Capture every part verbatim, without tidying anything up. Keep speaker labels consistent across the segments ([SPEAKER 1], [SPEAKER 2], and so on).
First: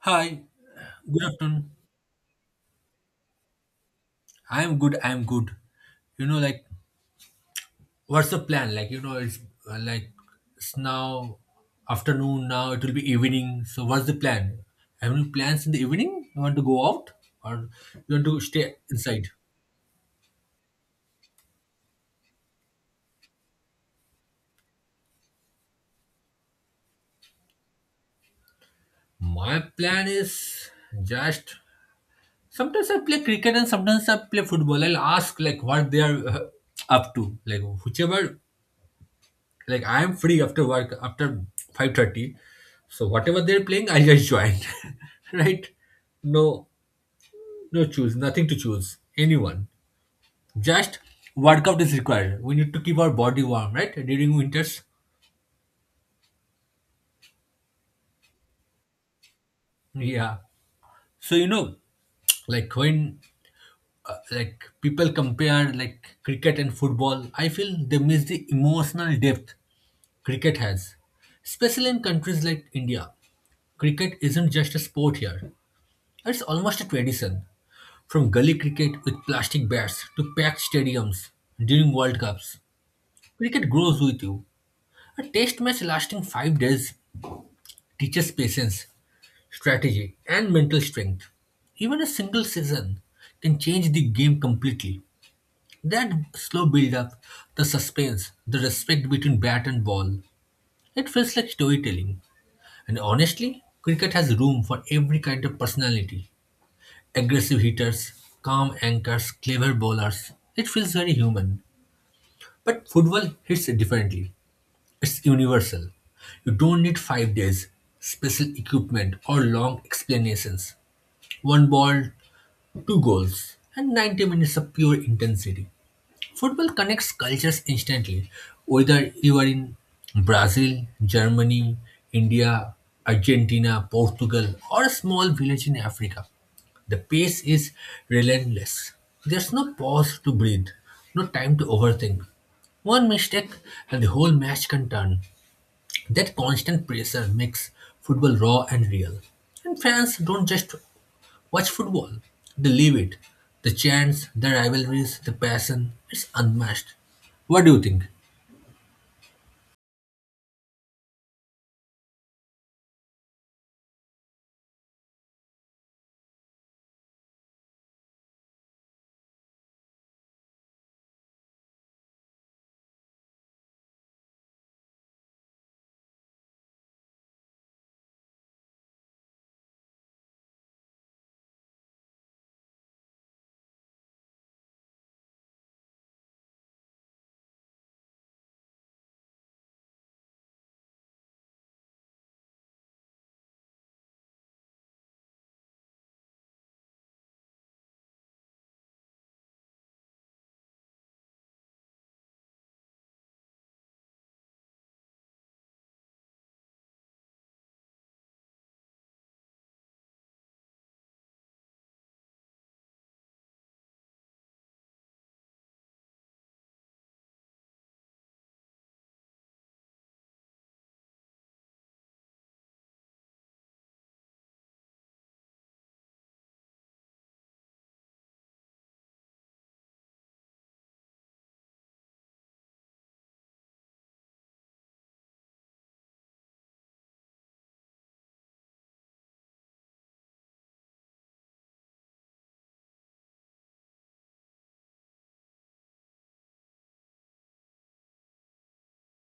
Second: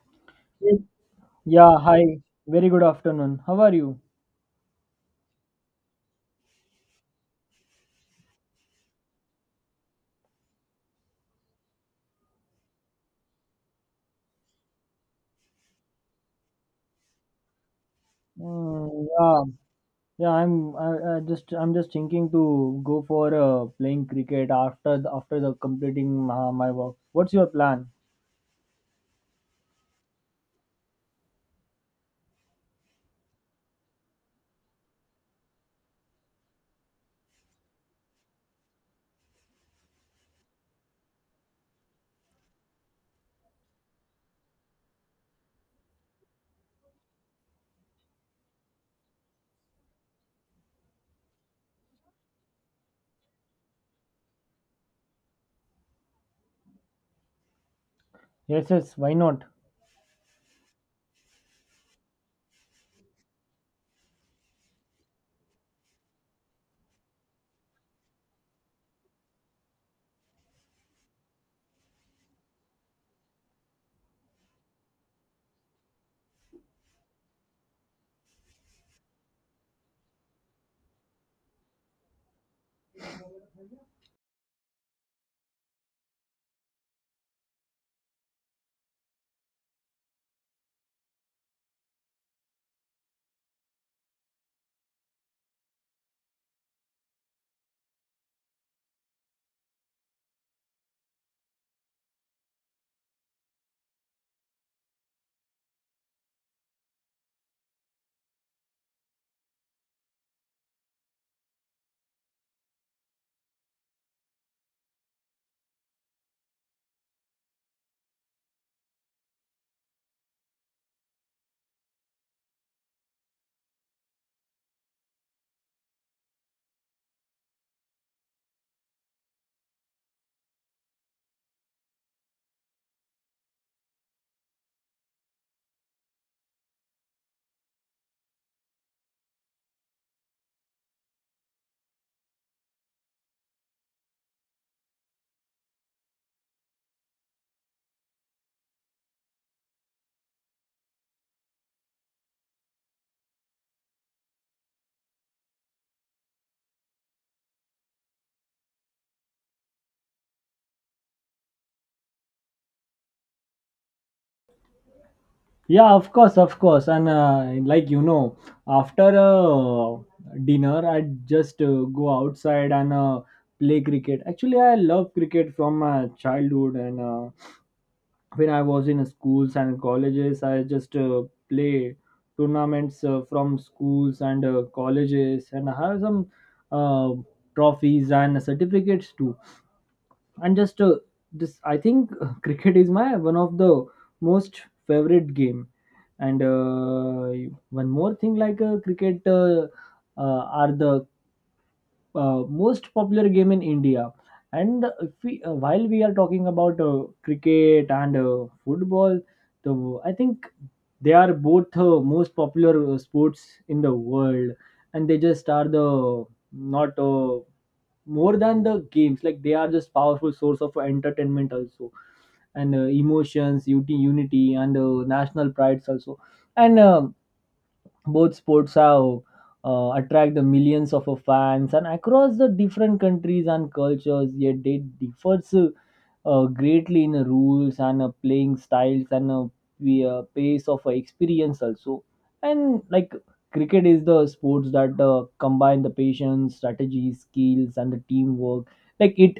[SPEAKER 1] Hi,
[SPEAKER 2] Yes.
[SPEAKER 1] good afternoon.
[SPEAKER 2] Yeah, hi. Very good afternoon. How are you?
[SPEAKER 1] I'm good. I'm good. You know, like, what's the plan? Like, you know, it's uh, like it's now afternoon. Now it will be evening. So, what's the plan? Have any plans in the evening? You want to go out or you want to stay
[SPEAKER 2] Mm,
[SPEAKER 1] inside?
[SPEAKER 2] yeah, yeah. I'm. I, I just. I'm just thinking to go for uh, playing cricket after the, after the completing my, my work. What's your plan?
[SPEAKER 1] My plan is just sometimes I play cricket and sometimes I play football. I'll ask like what they are uh, up to. Like whichever Like I am free after work after five thirty. So whatever they're playing, I just join. Right? No, no choose, nothing to choose. Anyone. Just workout is required. We need to keep our body warm, right? During winters.
[SPEAKER 2] Yes, yes. Why not?
[SPEAKER 1] Yeah. So, you know, like when uh, like people compare like cricket and football, I feel they miss the emotional depth cricket has. Especially in countries like India. Cricket isn't just a sport here. It's almost a tradition. From gully cricket with plastic bats to packed stadiums during World Cups, cricket grows with you. A test match lasting five days teaches patience, strategy, and mental strength. Even a single season can change the game completely. That slow build up, the suspense, the respect between bat and ball, it feels like storytelling. And honestly, cricket has room for every kind of personality: aggressive hitters, calm anchors, clever bowlers. It feels very human. But football hits differently. It's universal. You don't need five days, special equipment, or long explanations. One ball, two goals, and ninety minutes of pure intensity. Football connects cultures instantly, whether you are in Brazil, Germany, India, Argentina, Portugal, or a small village in Africa. The pace is relentless. There's no pause to breathe, no time to overthink. One mistake and the whole match can turn. That constant pressure makes football raw and real. And fans don't just watch football, they live it. The chants, the rivalries, the passion, it's unmatched. What do you think?
[SPEAKER 2] Yeah, of course, of course. And uh, like you know, after uh, dinner, I just uh, go outside and uh, play cricket. Actually, I love cricket from my childhood, and uh, when I was in schools and colleges, I just uh, play tournaments uh, from schools and uh, colleges, and I have some uh, trophies and certificates too. And just uh, this, I think uh, cricket is my one of the most favorite game. And uh, one more thing, like uh, cricket uh, uh, are the uh, most popular game in India. And if we, uh, while we are talking about uh, cricket and uh, football, the I think they are both uh, most popular uh, sports in the world, and they just are the not uh, more than the games. Like they are just powerful source of entertainment also, and uh, emotions, ut- unity, and uh, national prides also. And uh, both sports have uh, attract the millions of uh, fans and across the different countries and cultures, yet they differs uh, uh, greatly in rules and uh, playing styles and uh, the uh, pace of uh, experience also. And like cricket is the sports that uh, combine the patience strategy skills and the teamwork. like it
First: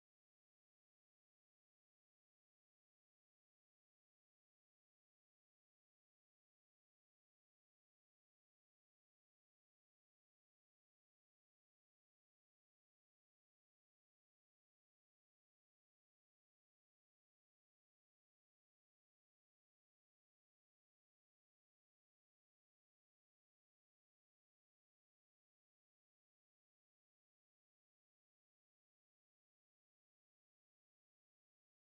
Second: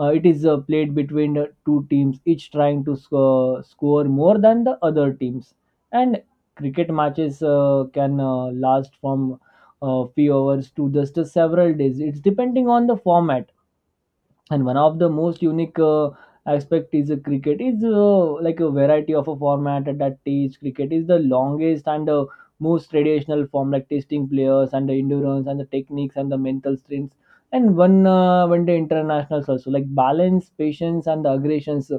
[SPEAKER 2] uh, it is uh, played between uh, two teams, each trying to score, score more than the other teams. And cricket matches uh, can uh, last from uh, few hours to just uh, several days. It's depending on the format. And one of the most unique uh, aspect is uh, cricket is uh, like a variety of a format that teach cricket is the longest and uh, most traditional form, like testing players and the endurance and the techniques and the mental strengths. And one uh, one the internationals also like balance patience and the aggressions,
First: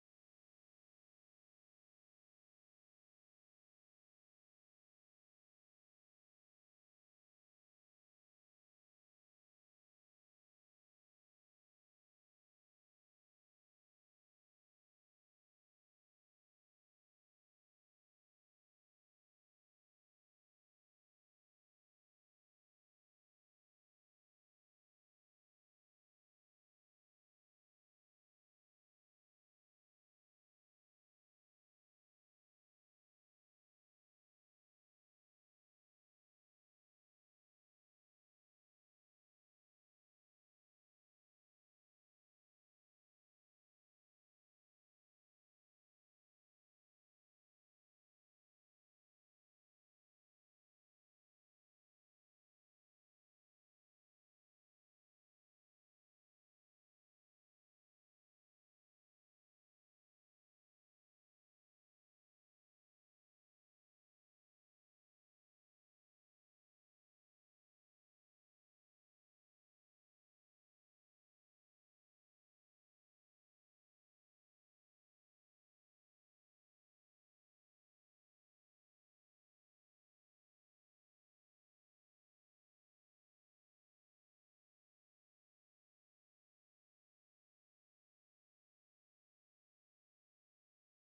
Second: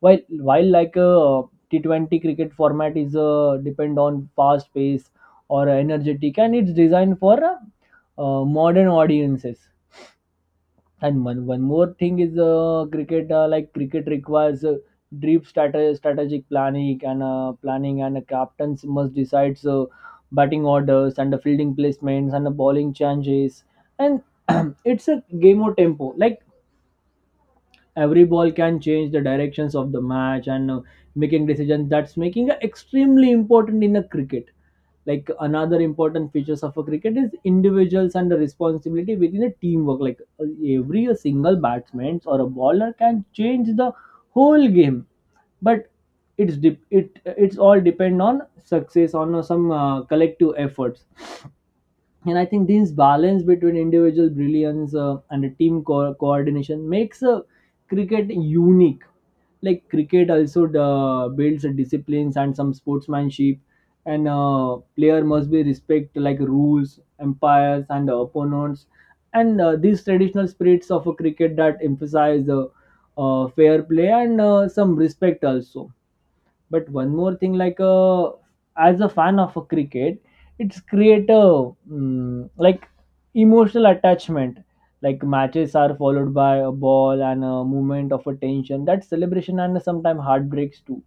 [SPEAKER 2] while while like a T twenty cricket format is uh, depend on fast pace or energetic, and it's designed for uh, uh, modern audiences. And one one more thing is uh, cricket. Uh, like cricket requires uh, deep strate- strategic planning and uh, planning, and uh, captains must decide uh, batting orders and the fielding placements and the bowling changes. And it's a game of tempo. Like every ball can change the directions of the match and uh, making decisions. That's making uh, extremely important in a cricket. Like another important features of a cricket is individuals and the responsibility within a teamwork, like uh, every a single batsman or a bowler can change the whole game. But it's dep it it's all depend on success on uh, some uh, collective efforts. And I think this balance between individual brilliance uh, and a team co- coordination makes uh, cricket unique. Like cricket also uh, builds disciplines and some sportsmanship. And uh, player must be respect like rules, umpires, and opponents. And uh, these traditional spirits of a cricket that emphasize uh, uh, fair play and uh, some respect also. But one more thing, like uh, as a fan of a cricket, it's create a mm, like emotional attachment. Like matches are followed by a ball and a movement of a tension. That celebration and sometimes heartbreaks too.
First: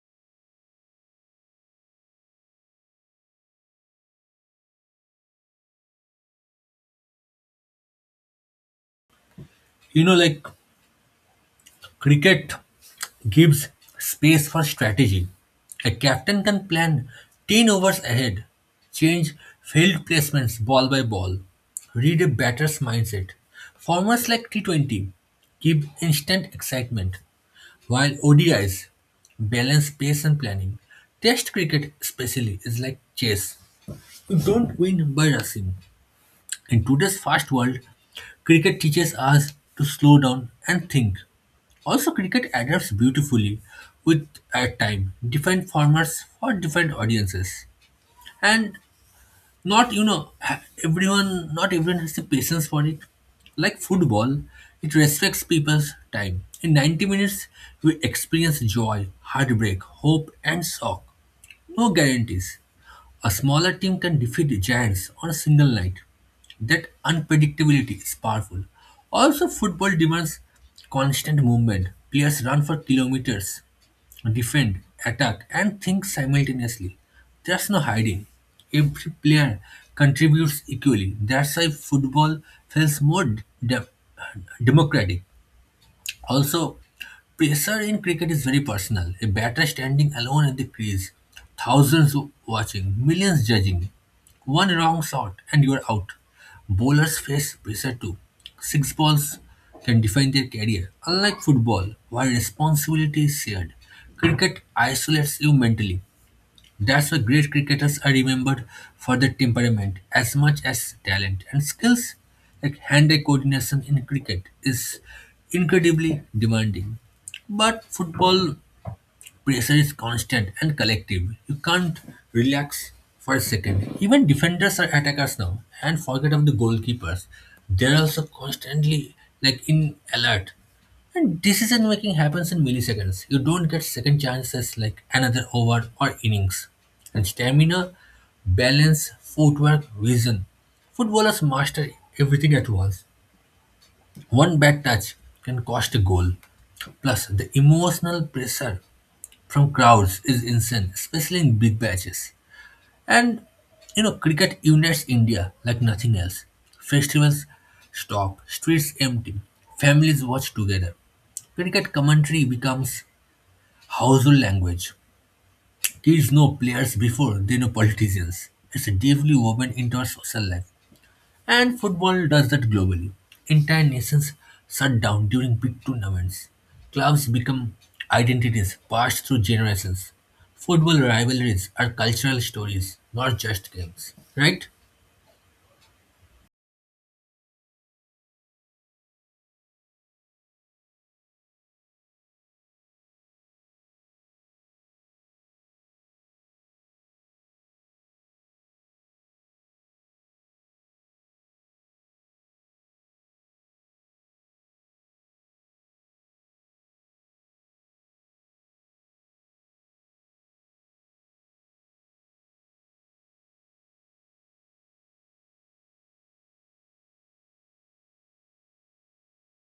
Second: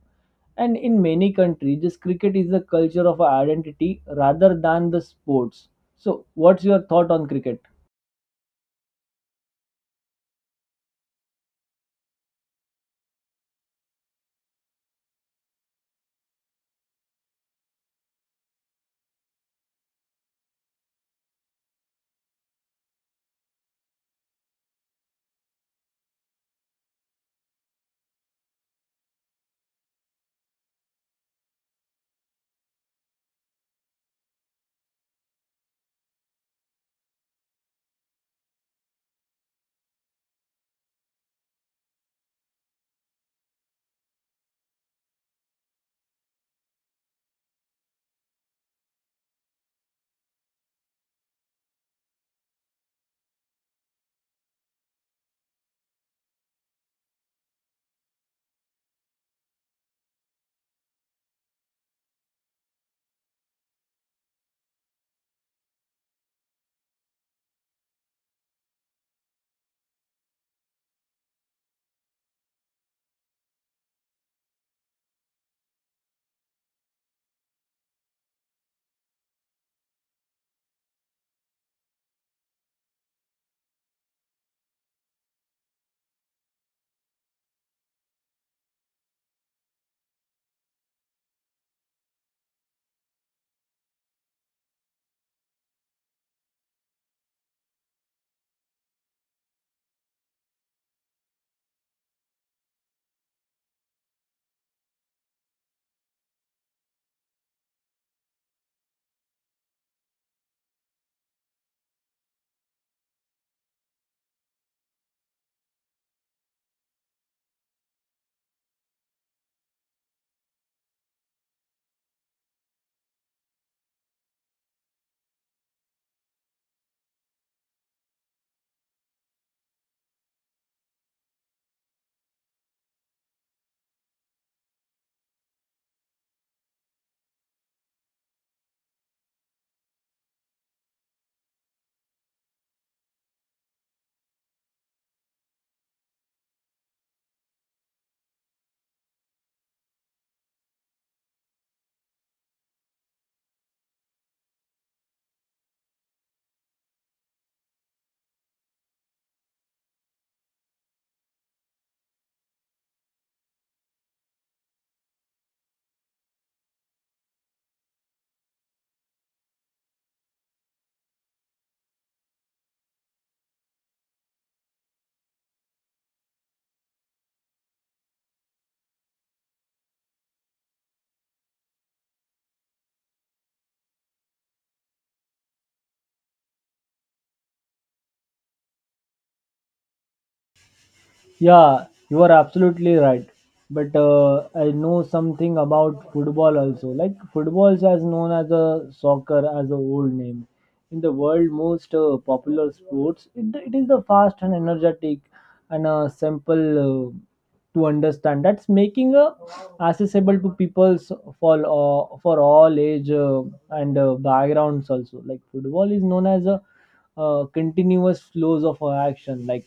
[SPEAKER 2] And in many countries, this cricket is a culture of identity rather than the sports. So, what's your thought on cricket?
[SPEAKER 1] You know, like cricket gives space for strategy. A captain can plan ten overs ahead, change field placements ball by ball, read a batter's mindset. Formats like T twenty give instant excitement, while O D Is balance pace and planning. Test cricket, especially, is like chess. You don't win by rushing. In today's fast world, cricket teaches us to slow down and think. Also, cricket adapts beautifully with at time different formats for different audiences, and not you know ha- everyone not everyone has the patience for it. Like football, it respects people's time. In ninety minutes, we experience joy, heartbreak, hope, and shock. No guarantees. A smaller team can defeat giants on a single night. That unpredictability is powerful. Also, football demands constant movement. Players run for kilometers, defend, attack, and think simultaneously. There's no hiding. Every player contributes equally. That's why football feels more de- democratic. Also, pressure in cricket is very personal. A batter standing alone at the crease, thousands w- watching, millions judging. One wrong shot and you are out. Bowlers face pressure too. Six balls can define their career. Unlike football, where responsibility is shared, cricket isolates you mentally. That's why great cricketers are remembered for their temperament as much as talent and skills. Like hand-eye coordination in cricket is incredibly demanding. But football pressure is constant and collective. You can't relax for a second. Even defenders are attackers now, and forget of the goalkeepers. They're also constantly like in alert. And decision making happens in milliseconds. You don't get second chances like another over or innings. And stamina, balance, footwork, vision. Footballers master everything at once. One bad touch can cost a goal. Plus, the emotional pressure from crowds is insane, especially in big batches. And you know, cricket unites India like nothing else. Festivals stop, streets empty, families watch together. Cricket commentary becomes household language. Kids know players before they know politicians. It's deeply woven into our social life. And football does that globally. Entire nations shut down during big tournaments. Clubs become identities passed through generations. Football rivalries are cultural stories, not just games. Right?
[SPEAKER 2] Yeah, you are absolutely right. But uh, I know something about football also. Like football is as known as a soccer as a old name. In the world most uh, popular sports, it, it is the fast and energetic and uh, simple uh, to understand. That's making a accessible to people for uh, for all age uh, and uh, backgrounds also. Like football is known as a uh, continuous flows of uh, action, like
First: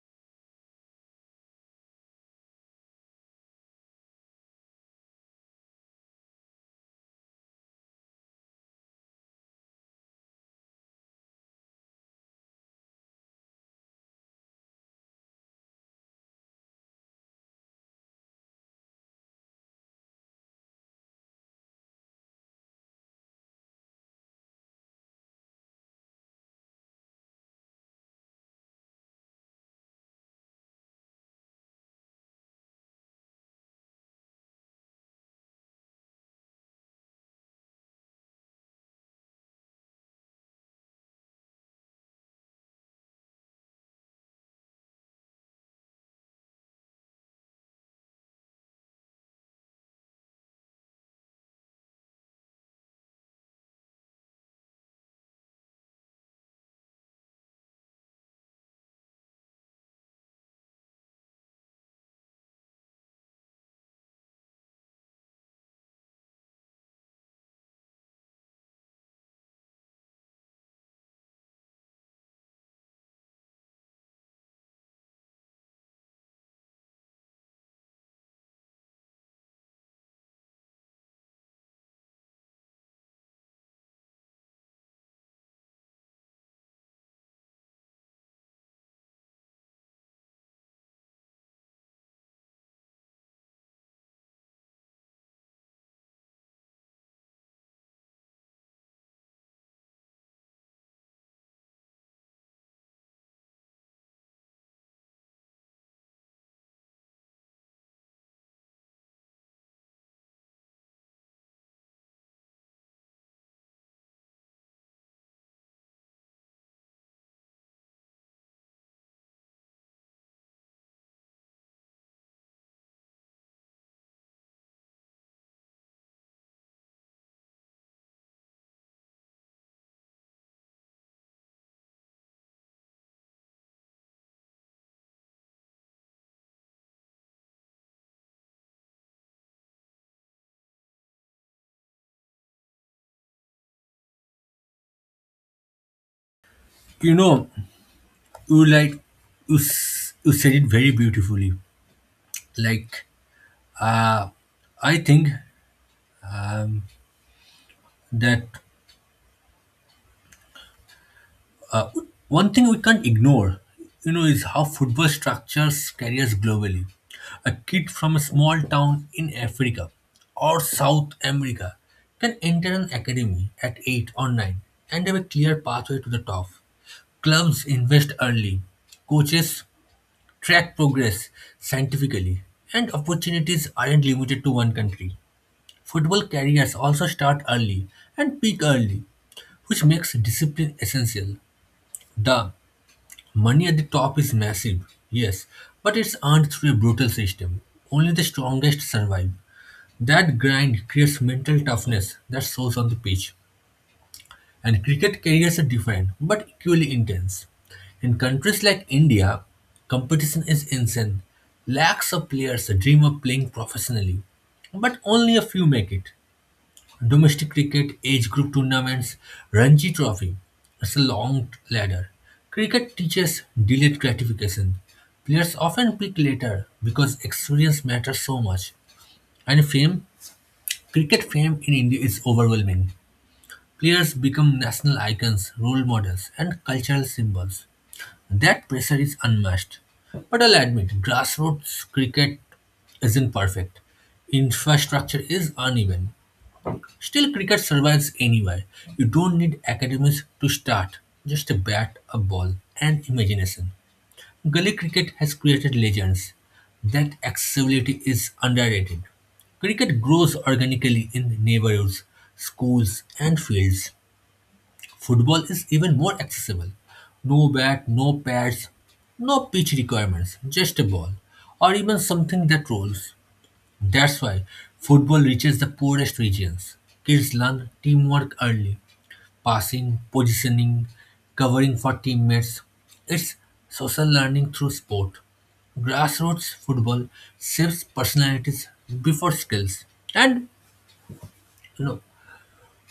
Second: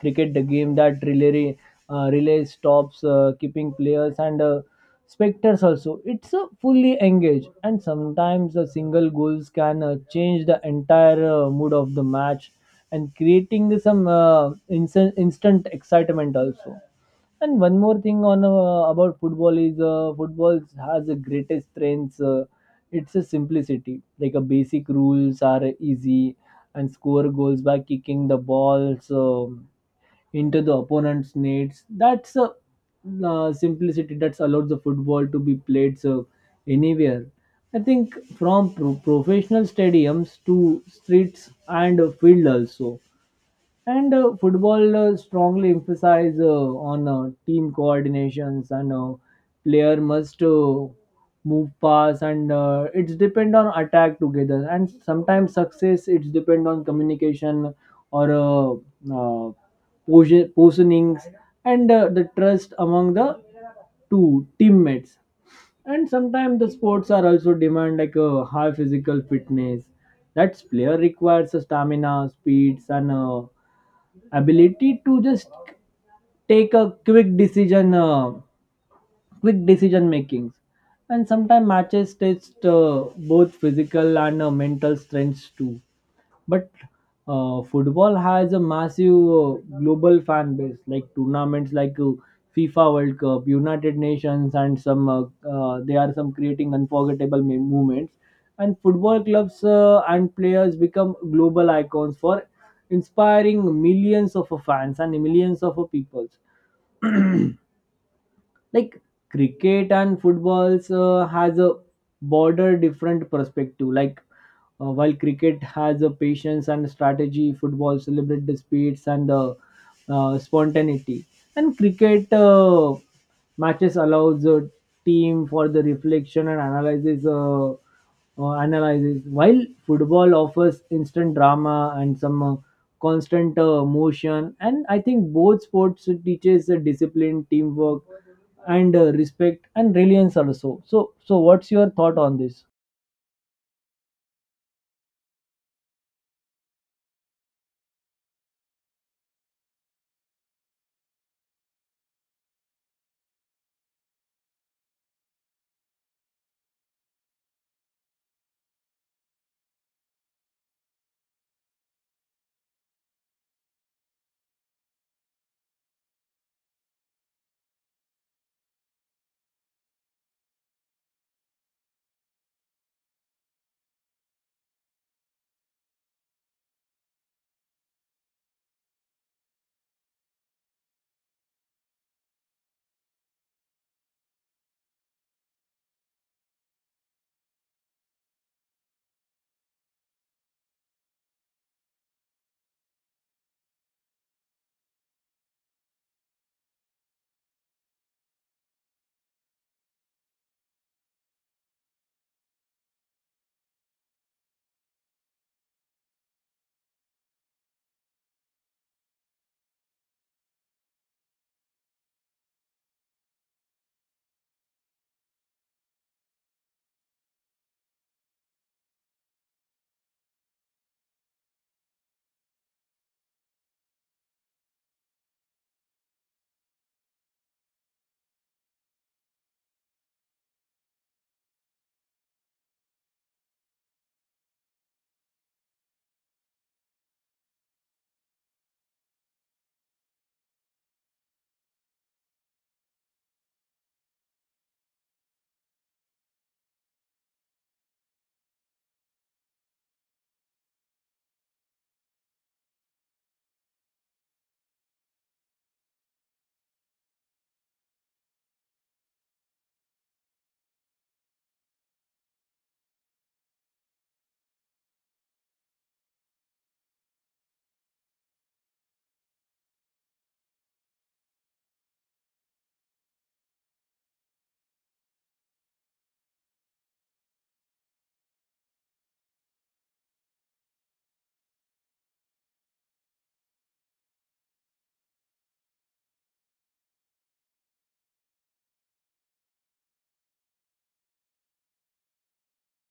[SPEAKER 2] cricket the game that relay uh, relay stops uh, keeping players and uh, spectators also. It's uh, fully engaged, and sometimes a single goals can uh, change the entire uh, mood of the match and creating some uh, instant, instant excitement also. And one more thing on uh, about football is uh, football has the greatest strengths. Uh, it's a simplicity. Like a basic rules are easy, and score goals by kicking the balls um into the opponent's nets. That's a uh, simplicity that's allowed the football to be played so anywhere. I think from pro- professional stadiums to streets and a field also. And uh, football uh, strongly emphasize uh, on uh, team coordinations, and uh, player must uh, move pass, and uh, it's depend on attack together, and sometimes success it's depend on communication or uh, uh, posi- positionings and uh, the trust among the two teammates. And sometimes the sports are also demand like a high physical fitness. That's player requires a stamina speeds and uh, ability to just take a quick decision, uh, quick decision makings. And sometimes matches test uh, both physical and uh, mental strengths too. But uh, football has a massive uh, global fan base, like tournaments like uh, FIFA World Cup, United Nations, and some uh, uh, they are some creating unforgettable mem- moments. And football clubs uh, and players become global icons for inspiring millions of uh, fans and millions of uh, people. Like cricket and footballs uh, has a border different perspective. Like uh, while cricket has a patience and strategy, football celebrate the speeds and the uh, spontaneity. And cricket uh, matches allows a team for the reflection and analysis uh, uh, analysis, while football offers instant drama and some uh, constant uh, motion. And I think both sports teaches a discipline teamwork and uh, respect and reliance also. So, so what's your thought on this?
[SPEAKER 1] You know, you like you, s- you said it very beautifully. Like, I think that one thing we can't ignore, you know, is how football structures careers globally. A kid from a small town in Africa or South America can enter an academy at eight or nine and have a clear pathway to the top. Clubs invest early, coaches track progress scientifically, and opportunities aren't limited to one country. Football careers also start early and peak early, which makes discipline essential. The money at the top is massive, yes, but it's earned through a brutal system. Only the strongest survive. That grind creates mental toughness that shows on the pitch. And cricket careers are different, but equally intense. In countries like India, competition is insane. Lakhs of players dream of playing professionally, but only a few make it. Domestic cricket age group tournaments, Ranji Trophy. It's a long ladder. Cricket teaches delayed gratification. Players often pick later because experience matters so much. And fame, cricket fame in India is overwhelming. Players become national icons, role models, and cultural symbols. That pressure is unmatched. But I'll admit, grassroots cricket isn't perfect. Infrastructure is uneven. Still, cricket survives anywhere. You don't need academies to start, just a bat, a ball, and imagination. Gully cricket has created legends. That accessibility is underrated. Cricket grows organically in neighborhoods, schools, and fields. Football is even more accessible. No bat, no pads, no pitch requirements, just a ball, or even something that rolls. That's why football reaches the poorest regions. Kids learn teamwork early, passing, positioning, covering for teammates. It's social learning through sport. Grassroots football shapes personalities before skills. And you know,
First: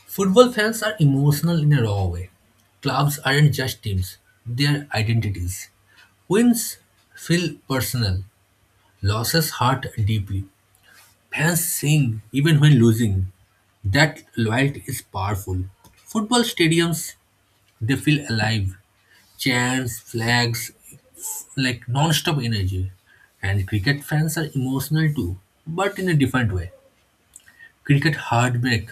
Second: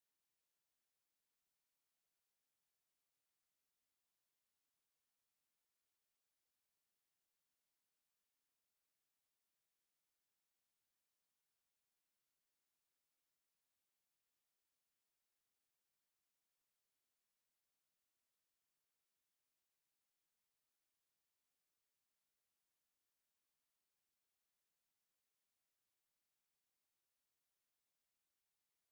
[SPEAKER 1] football fans are emotional in a raw way. Clubs aren't just teams, they are identities. Wins feel personal, losses hurt deeply. Fans sing even when losing. That loyalty is powerful. Football stadiums, they feel alive. Chants, flags, like non-stop energy. And cricket fans are emotional too, but in a different way. Cricket heartbreak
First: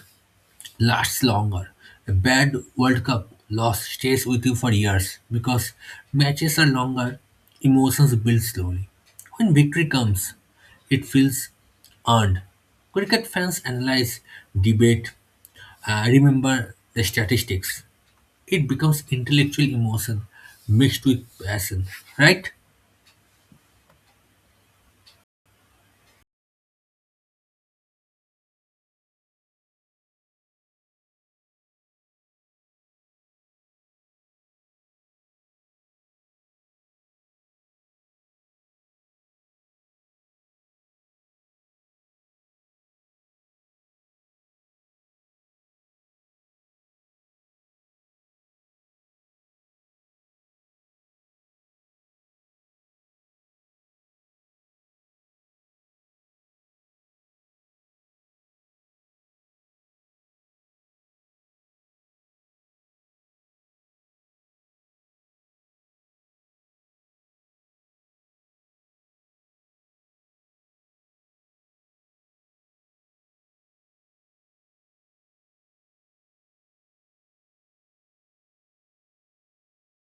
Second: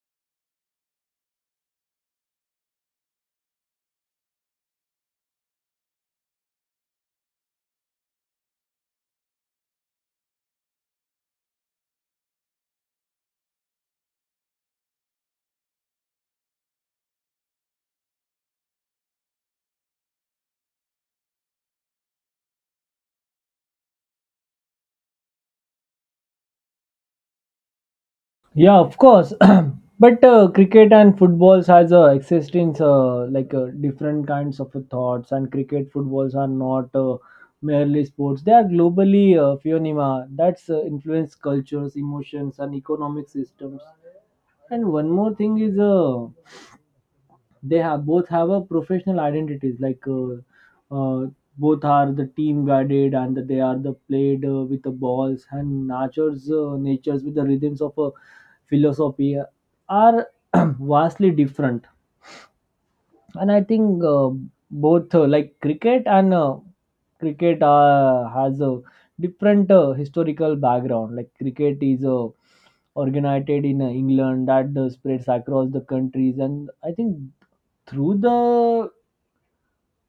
[SPEAKER 1] lasts longer. A bad World Cup loss stays with you for years because matches are longer, emotions build slowly. When victory comes, it feels earned. Cricket fans analyze, debate, uh, remember the statistics. It becomes intellectual emotion mixed with passion, right?
[SPEAKER 2] Yeah, of course. But uh, cricket and footballs has uh, existence uh, like uh, different kinds of thoughts. And cricket footballs are not uh, merely sports. They are globally uh, phenomena that's uh, influence cultures, emotions, and economic systems. And one more thing is uh, they have both have a professional identities, like uh, uh, both are the team guided, and they are the played uh, with the balls and natures uh, natures with the rhythms of a philosophy uh, are vastly different. And I think uh, both uh, like cricket and uh, cricket uh, has a different uh, historical background. Like cricket is uh, organized in uh, England that uh, spreads across the countries, and I think through the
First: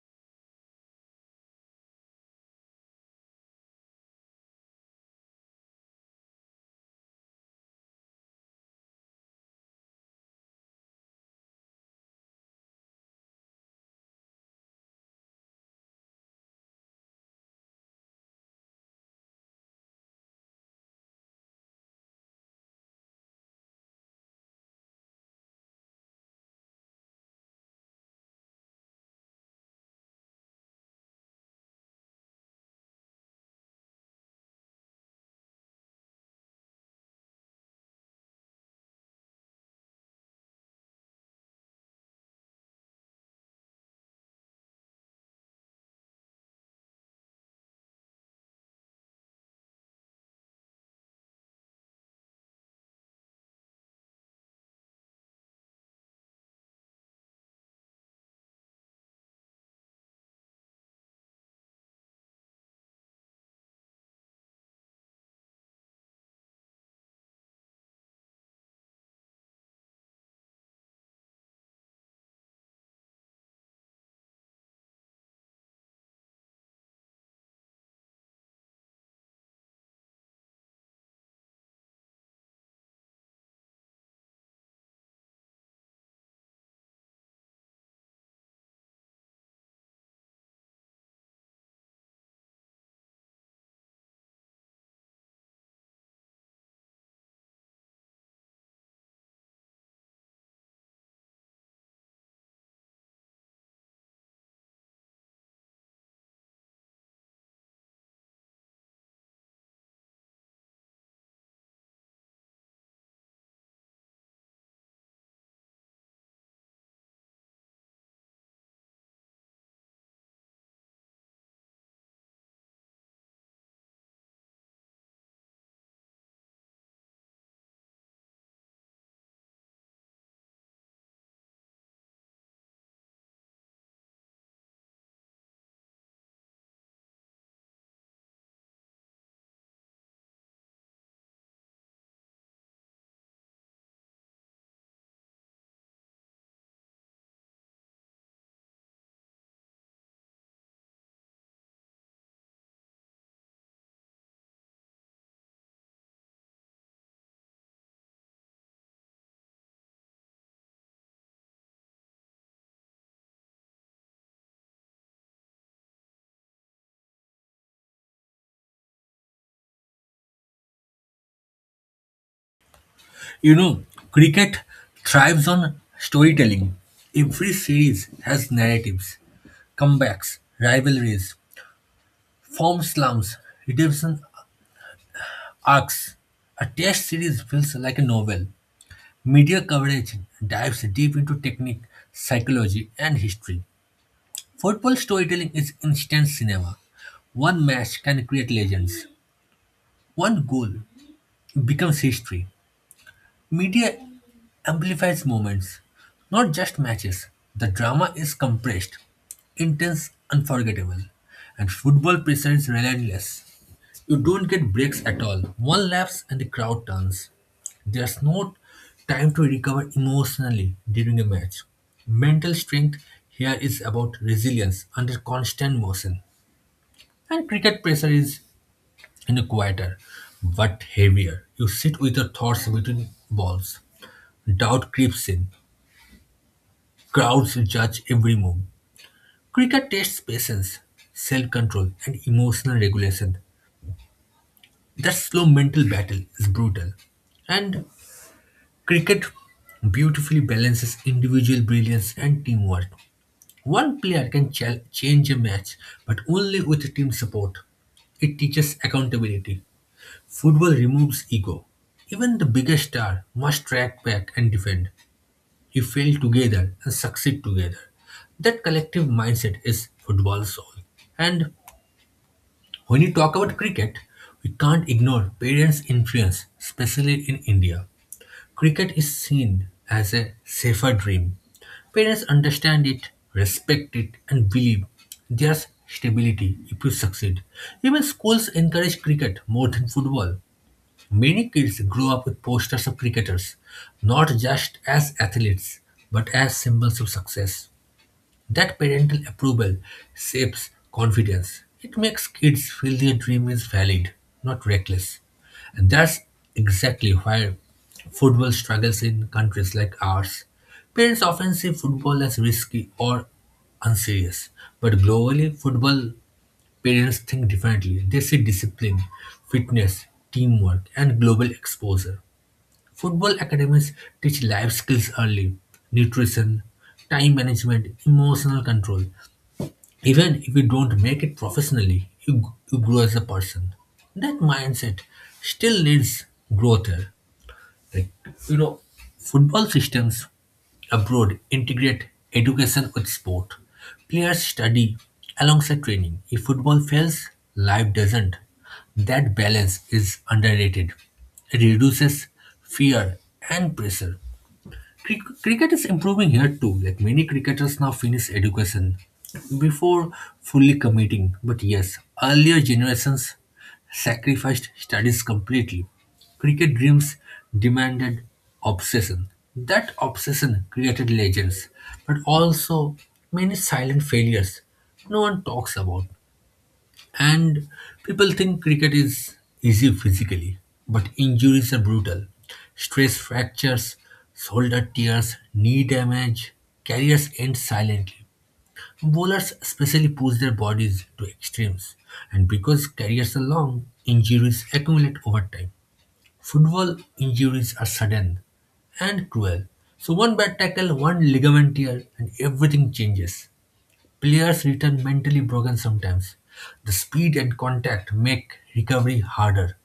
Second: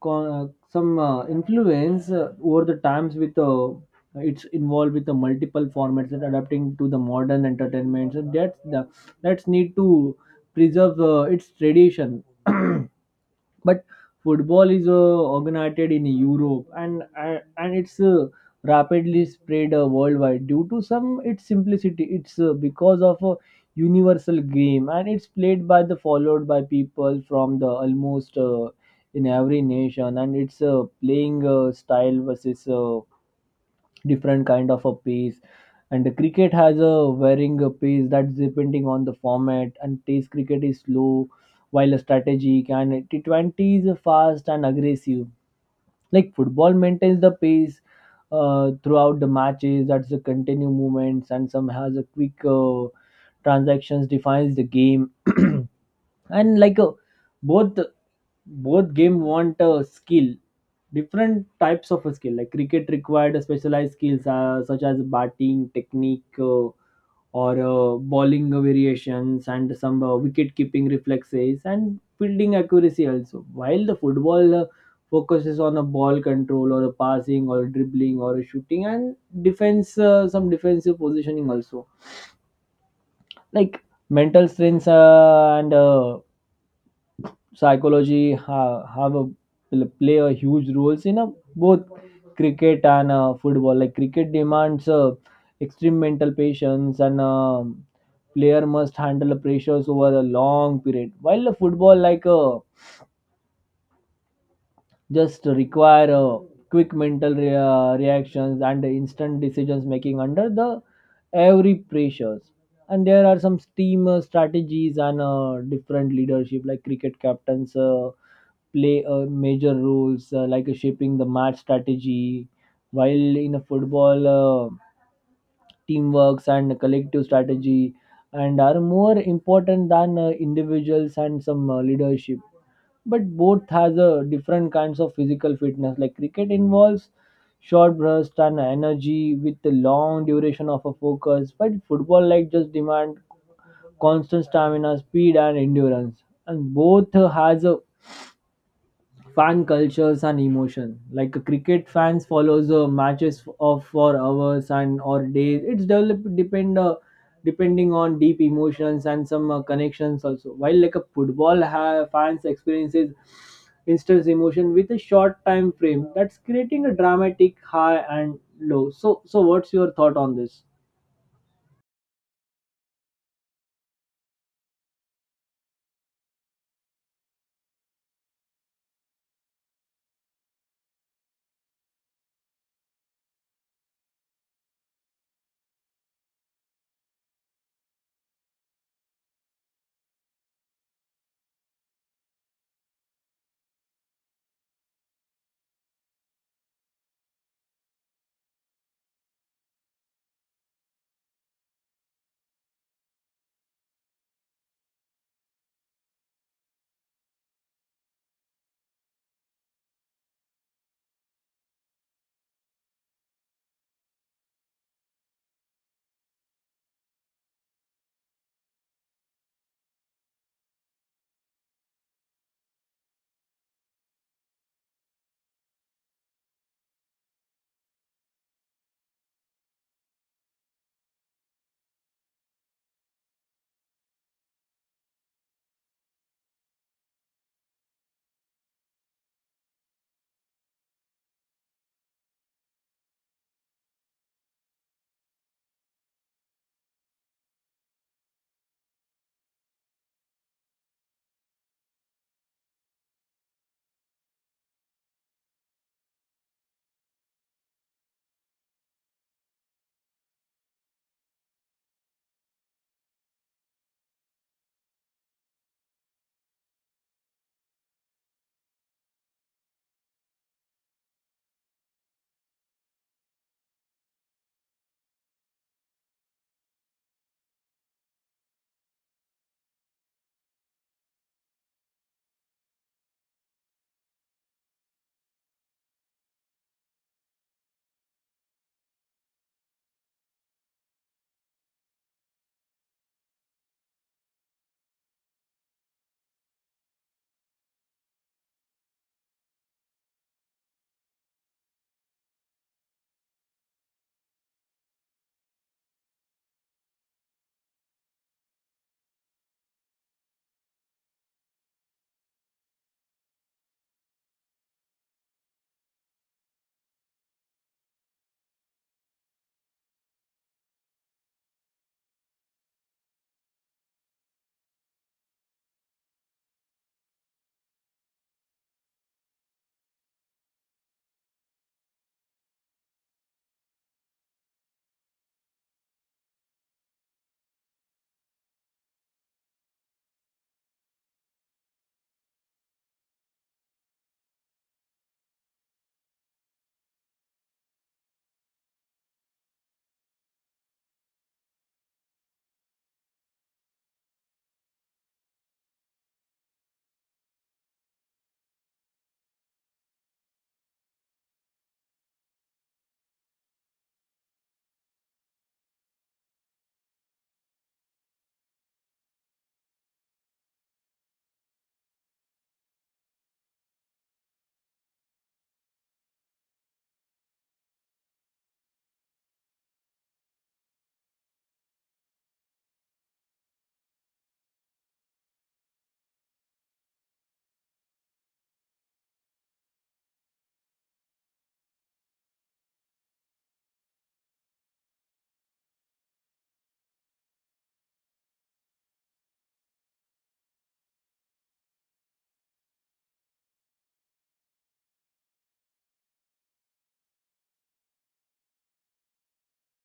[SPEAKER 2] co- uh, some uh, influence uh, over the times with uh, it's involved with the multiple formats and adapting to the modern entertainment. So that's the that's need to preserve uh, its tradition. But football is uh, organized in Europe, and uh, and it's uh, rapidly spread uh, worldwide due to some its simplicity. It's uh, because of a universal game, and it's played by the followed by people from the almost uh, in every nation. And it's uh, playing uh, style versus uh, different kind of a pace. And the cricket has a varying uh, pace that's depending on the format, and test cricket is slow while strategic, and T twenty is fast and aggressive. Like football maintains the pace uh, throughout the matches. That's the continue movements, and some has a quick uh, transactions defines the game. And like uh, both both game want a skill, different types of a skill. Like cricket required a specialized skills uh, such as batting technique uh, or uh, bowling variations and some uh, wicket keeping reflexes and fielding accuracy also, while the football uh, focuses on a ball control or a passing or dribbling or a shooting and defense, uh, some defensive positioning also. Like mental strengths uh, and uh, psychology ha- have a will play a huge roles in a, both cricket and uh, football. Like cricket demands uh, extreme mental patience, and um player must handle the pressures over a long period, while the football like uh, just require uh, quick mental re- uh, reactions and instant decisions making under the every pressures. And there are some team uh, strategies and uh, different leadership. Like cricket captains uh, play uh, major roles uh, like uh, shaping the match strategy, while in a football uh, teamworks and collective strategy and are more important than uh, individuals and some uh, leadership. But both has a different kinds of physical fitness. Like cricket involves short burst and energy with the long duration of a focus, but football like just demand constant stamina, speed, and endurance. And both has a fan cultures and emotion. Like a cricket fans follows uh, matches f- of for hours and or days. It's developed depend uh, depending on deep emotions and some uh, connections also, while like a football ha- fans experiences instant emotion with a short time frame. That's creating a dramatic high and low. So, so what's your thought on this?
[SPEAKER 1] You know, Cricket thrives on storytelling. Every series has narratives, comebacks, rivalries, form slumps, redemption arcs. A test series feels like a novel. Media coverage dives deep into technique, psychology, and history. Football storytelling is instant cinema. One match can create legends. One goal becomes history. Media amplifies moments, not just matches. The drama is compressed, intense, unforgettable, and football pressure is relentless. You don't get breaks at all. One lapse and the crowd turns. There's no time to recover emotionally during a match. Mental strength here is about resilience under constant motion. And cricket pressure is, you know, quieter but heavier. You sit with your thoughts between balls. Doubt creeps in. Crowds judge every move. Cricket tests patience, self control, and emotional regulation. That slow mental battle is brutal. And cricket beautifully balances individual brilliance and teamwork. One player can ch- change a match, but only with team support. It teaches accountability. Football removes ego. Even the biggest star must track back and defend. You fail together and succeed together. That collective mindset is football's soul. And when you talk about cricket, we can't ignore parents' influence, especially in India. Cricket is seen as a safer dream. Parents understand it, respect it, and believe there's stability if you succeed. Even schools encourage cricket more than football. Many kids grow up with posters of cricketers, not just as athletes, but as symbols of success. That parental approval shapes confidence. It makes kids feel their dream is valid, not reckless. And that's exactly why football struggles in countries like ours. Parents often see football as risky or unserious. But globally, football parents think differently. They see discipline, fitness, teamwork, and global exposure. Football academies teach life skills early, nutrition, time management, emotional control. Even if you don't make it professionally, you, g- you grow as a person. That mindset still needs growth here. Like, you know, football systems abroad integrate education with sport. Players study alongside training. If football fails, life doesn't. That balance is underrated. It reduces fear and pressure. Cric- cricket is improving here too. Like many cricketers now finish education before fully committing. But yes, earlier generations sacrificed studies completely. Cricket dreams demanded obsession. That obsession created legends, but also many silent failures no one talks about. And people think cricket is easy physically, but injuries are brutal. Stress fractures, shoulder tears, knee damage, careers end silently. Bowlers especially push their bodies to extremes, and because careers are long, injuries accumulate over time. Football injuries are sudden and cruel. So, one bad tackle, one ligament tear, and everything changes. Players return mentally broken sometimes. The speed and contact make recovery harder.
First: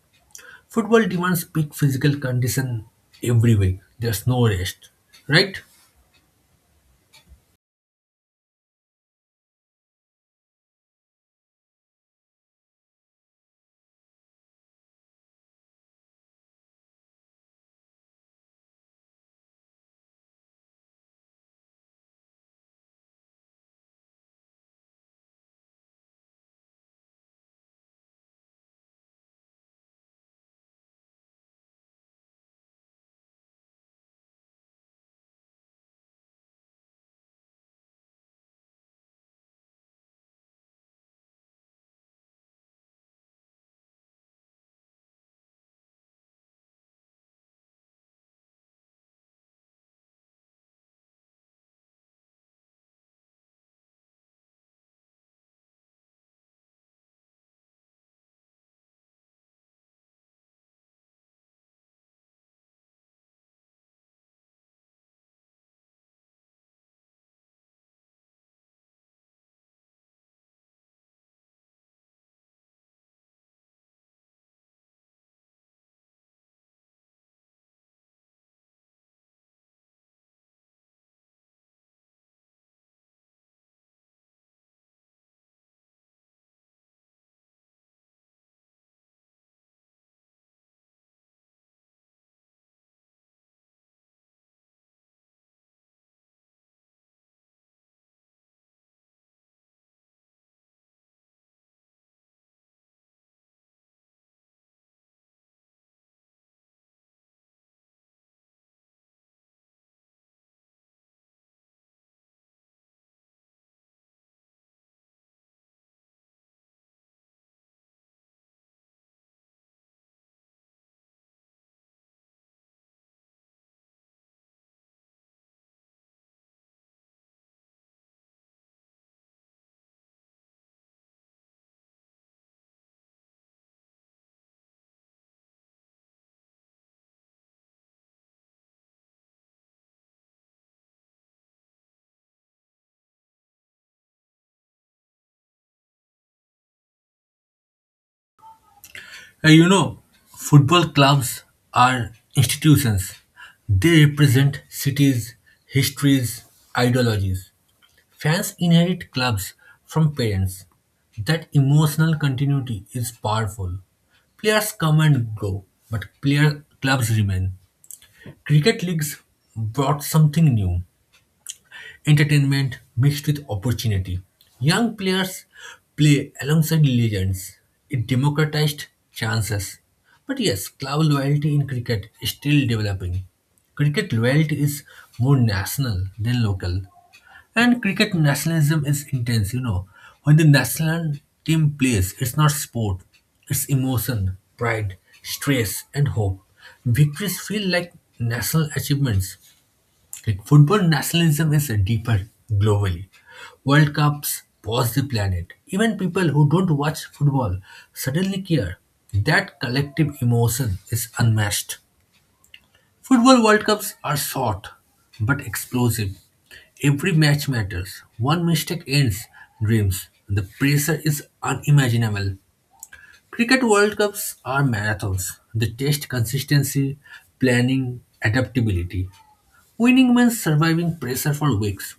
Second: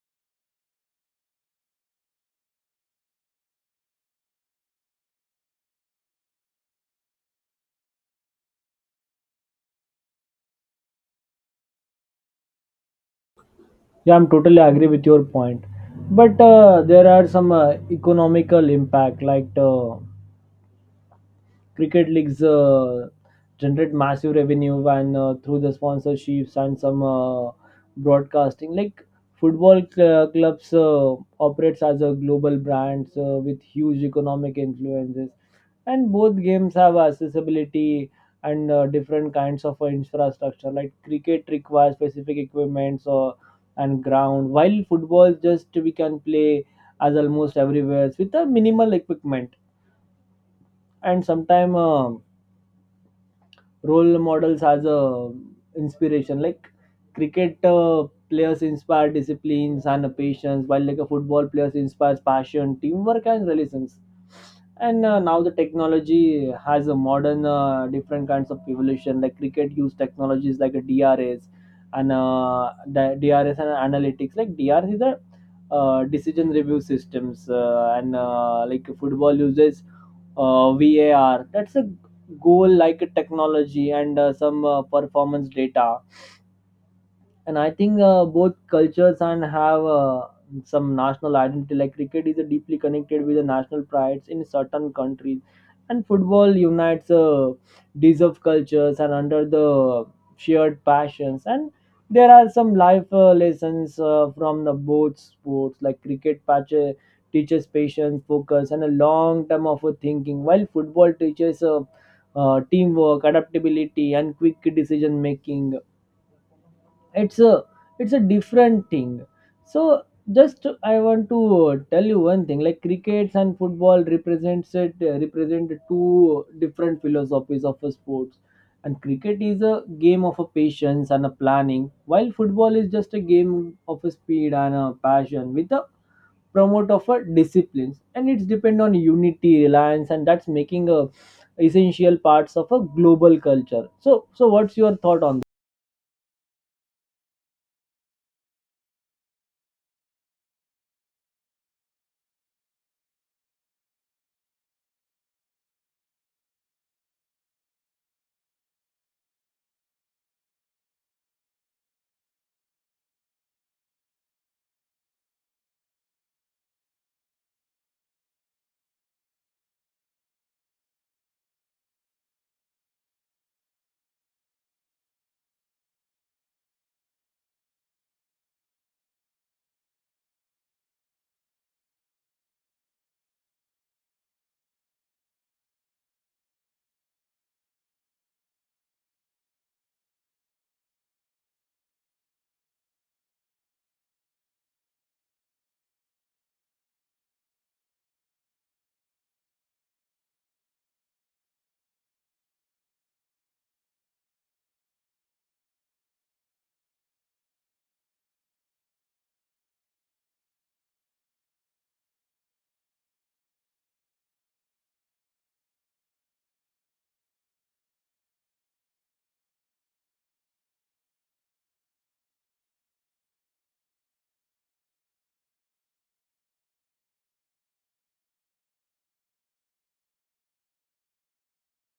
[SPEAKER 1] Football demands peak physical condition every week. There's no rest, right?
[SPEAKER 2] Yeah, I'm totally agree with your point. But uh, there are some uh, economical impact like. Uh, cricket leagues uh, generate massive revenue and uh, through the sponsorships and some uh, broadcasting, like football cl- clubs uh, operates as a global brands uh, with huge economic influences. And both games have accessibility and uh, different kinds of uh, infrastructure. Like cricket requires specific equipments or and ground, while football just we can play as almost everywhere with a minimal equipment. And sometimes role models as a inspiration. Like cricket uh, players inspire disciplines and patience, while like a football players inspires passion, teamwork, and resilience. And uh, now the technology has a modern uh, different kinds of evolution. Like cricket use technologies like a D R S and uh, the D R S and analytics. Like D R S is a uh, decision review systems uh, and uh, like football uses uh, V A R. That's a goal like technology and uh, some uh, performance data. And I think uh, both cultures and have uh, some national identity. Like cricket is uh, deeply connected with the national prides in certain countries, and football unites uh, deserved cultures and under the shared passions. And there are some life uh, lessons uh, from the both sports. Like cricket patch teaches patience, focus, and a long term of uh, thinking, while football teaches uh, uh, teamwork, adaptability, and quick decision making. it's a it's a different thing. So just I want to uh, tell you one thing. Like crickets and football represents it uh, represent two different philosophies of a sports. And cricket is a game of a patience and a planning, while football is just a game of a speed and a passion with a promote of a disciplines, and it's depend on unity reliance, and that's making a essential parts of a global culture. So, so what's your thought on?
[SPEAKER 1] Uh, you know, Football clubs are institutions. They represent cities, histories, ideologies. Fans inherit clubs from parents. That emotional continuity is powerful. Players come and go, but player clubs remain. Cricket leagues brought something new, entertainment mixed with opportunity. Young players play alongside legends. It democratized chances. But yes, club loyalty in cricket is still developing. Cricket loyalty is more national than local. And cricket nationalism is intense, you know. When the national team plays, it's not sport, it's emotion, pride, stress, and hope. Victories feel like national achievements. Like, football nationalism is deeper globally. World Cups pause the planet. Even people who don't watch football suddenly care. That collective emotion is unmatched. Football World Cups are short but explosive. Every match matters. One mistake ends dreams. The pressure is unimaginable. Cricket World Cups are marathons. They test consistency, planning, adaptability. Winning means surviving pressure for weeks.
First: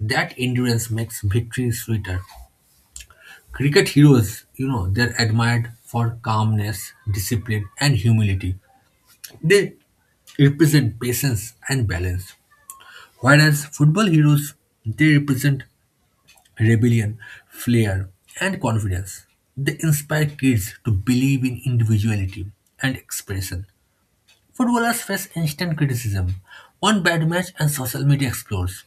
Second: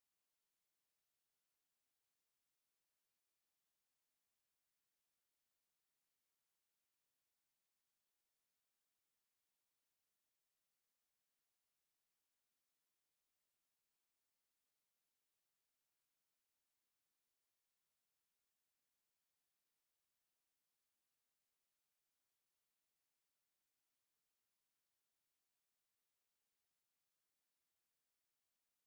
[SPEAKER 1] That endurance makes victory sweeter. Cricket heroes, you know, they're admired for calmness, discipline, and humility. They represent patience and balance. Whereas football heroes, they represent rebellion, flair, and confidence. They inspire kids to believe in individuality and expression. Footballers face instant criticism, one bad match, and social media explodes.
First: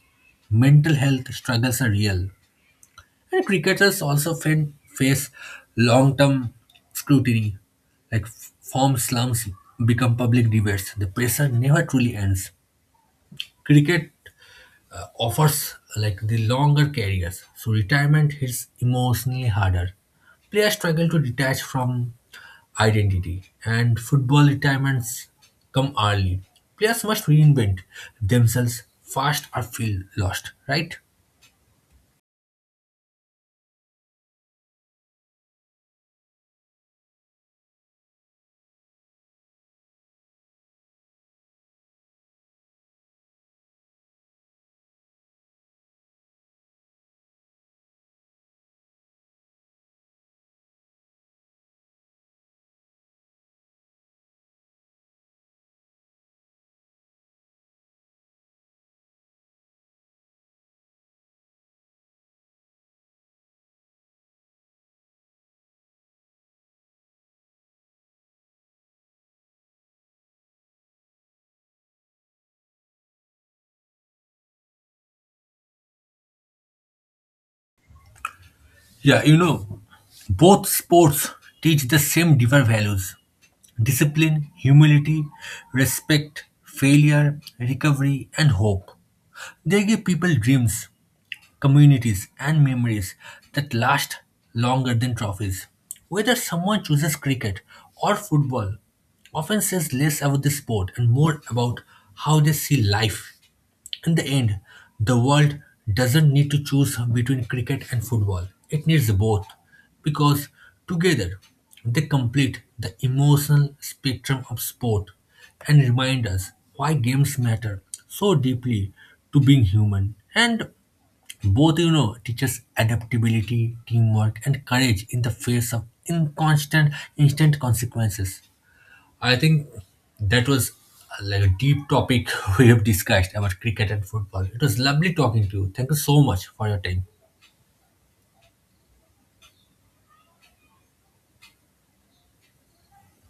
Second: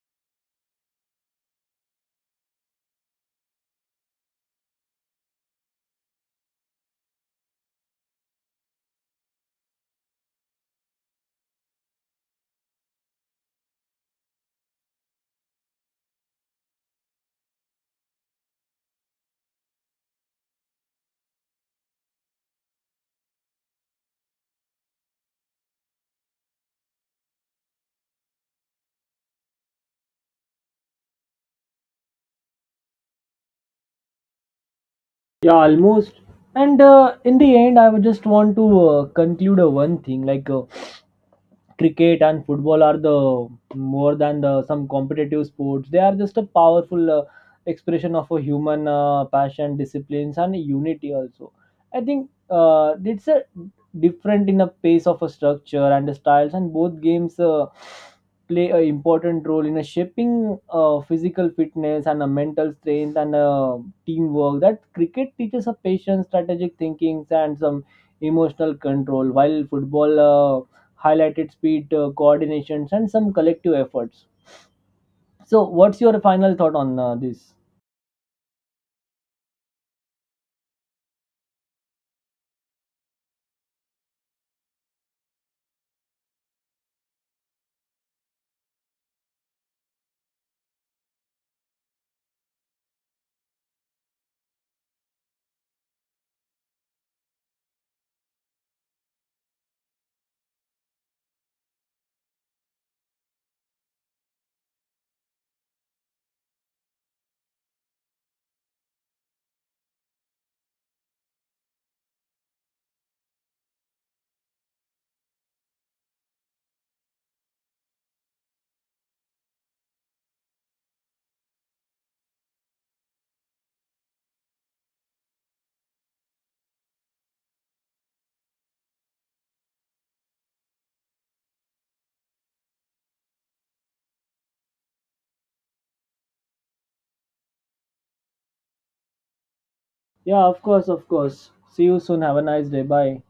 [SPEAKER 1] Mental health struggles are real. And cricketers also fa- face long term scrutiny, like f- form slums become public debates. The pressure never truly ends. Cricket uh, offers like the longer careers, so retirement hits emotionally harder. Players struggle to detach from identity, and football retirements come early. Players must reinvent themselves fast or feel lost, right?
[SPEAKER 2] Yeah, almost. And uh, in the end, I would just want to uh, conclude uh, one thing. Like, uh, cricket and football are the more than the some competitive sports. They are just a powerful uh, expression of a human uh, passion, disciplines, and unity also. I think uh, it's a different in a pace of a structure and the styles, and both games uh, play an important role in a shaping uh, physical fitness and a mental strength and uh, teamwork. That cricket teaches a patience, strategic thinking, and some emotional control, while football uh, highlighted speed, uh, coordinations, and some collective efforts. So, what's your final thought on uh, this?
[SPEAKER 1] Yeah, you know, both sports teach the same deeper values: discipline, humility, respect, failure, recovery, and hope. They give people dreams, communities, and memories that last longer than trophies. Whether someone chooses cricket or football often says less about the sport and more about how they see life. In the end, the world doesn't need to choose between cricket and football. It needs both because together they complete the emotional spectrum of sport and remind us why games matter so deeply to being human. And both, you know, teaches adaptability, teamwork, and courage in the face of inconstant, instant consequences. I think that was uh, like a deep topic we have discussed about cricket and football. It was lovely talking to you. Thank you so much for your time.
[SPEAKER 2] Yeah, of course, of course. See you soon. Have a nice day. Bye.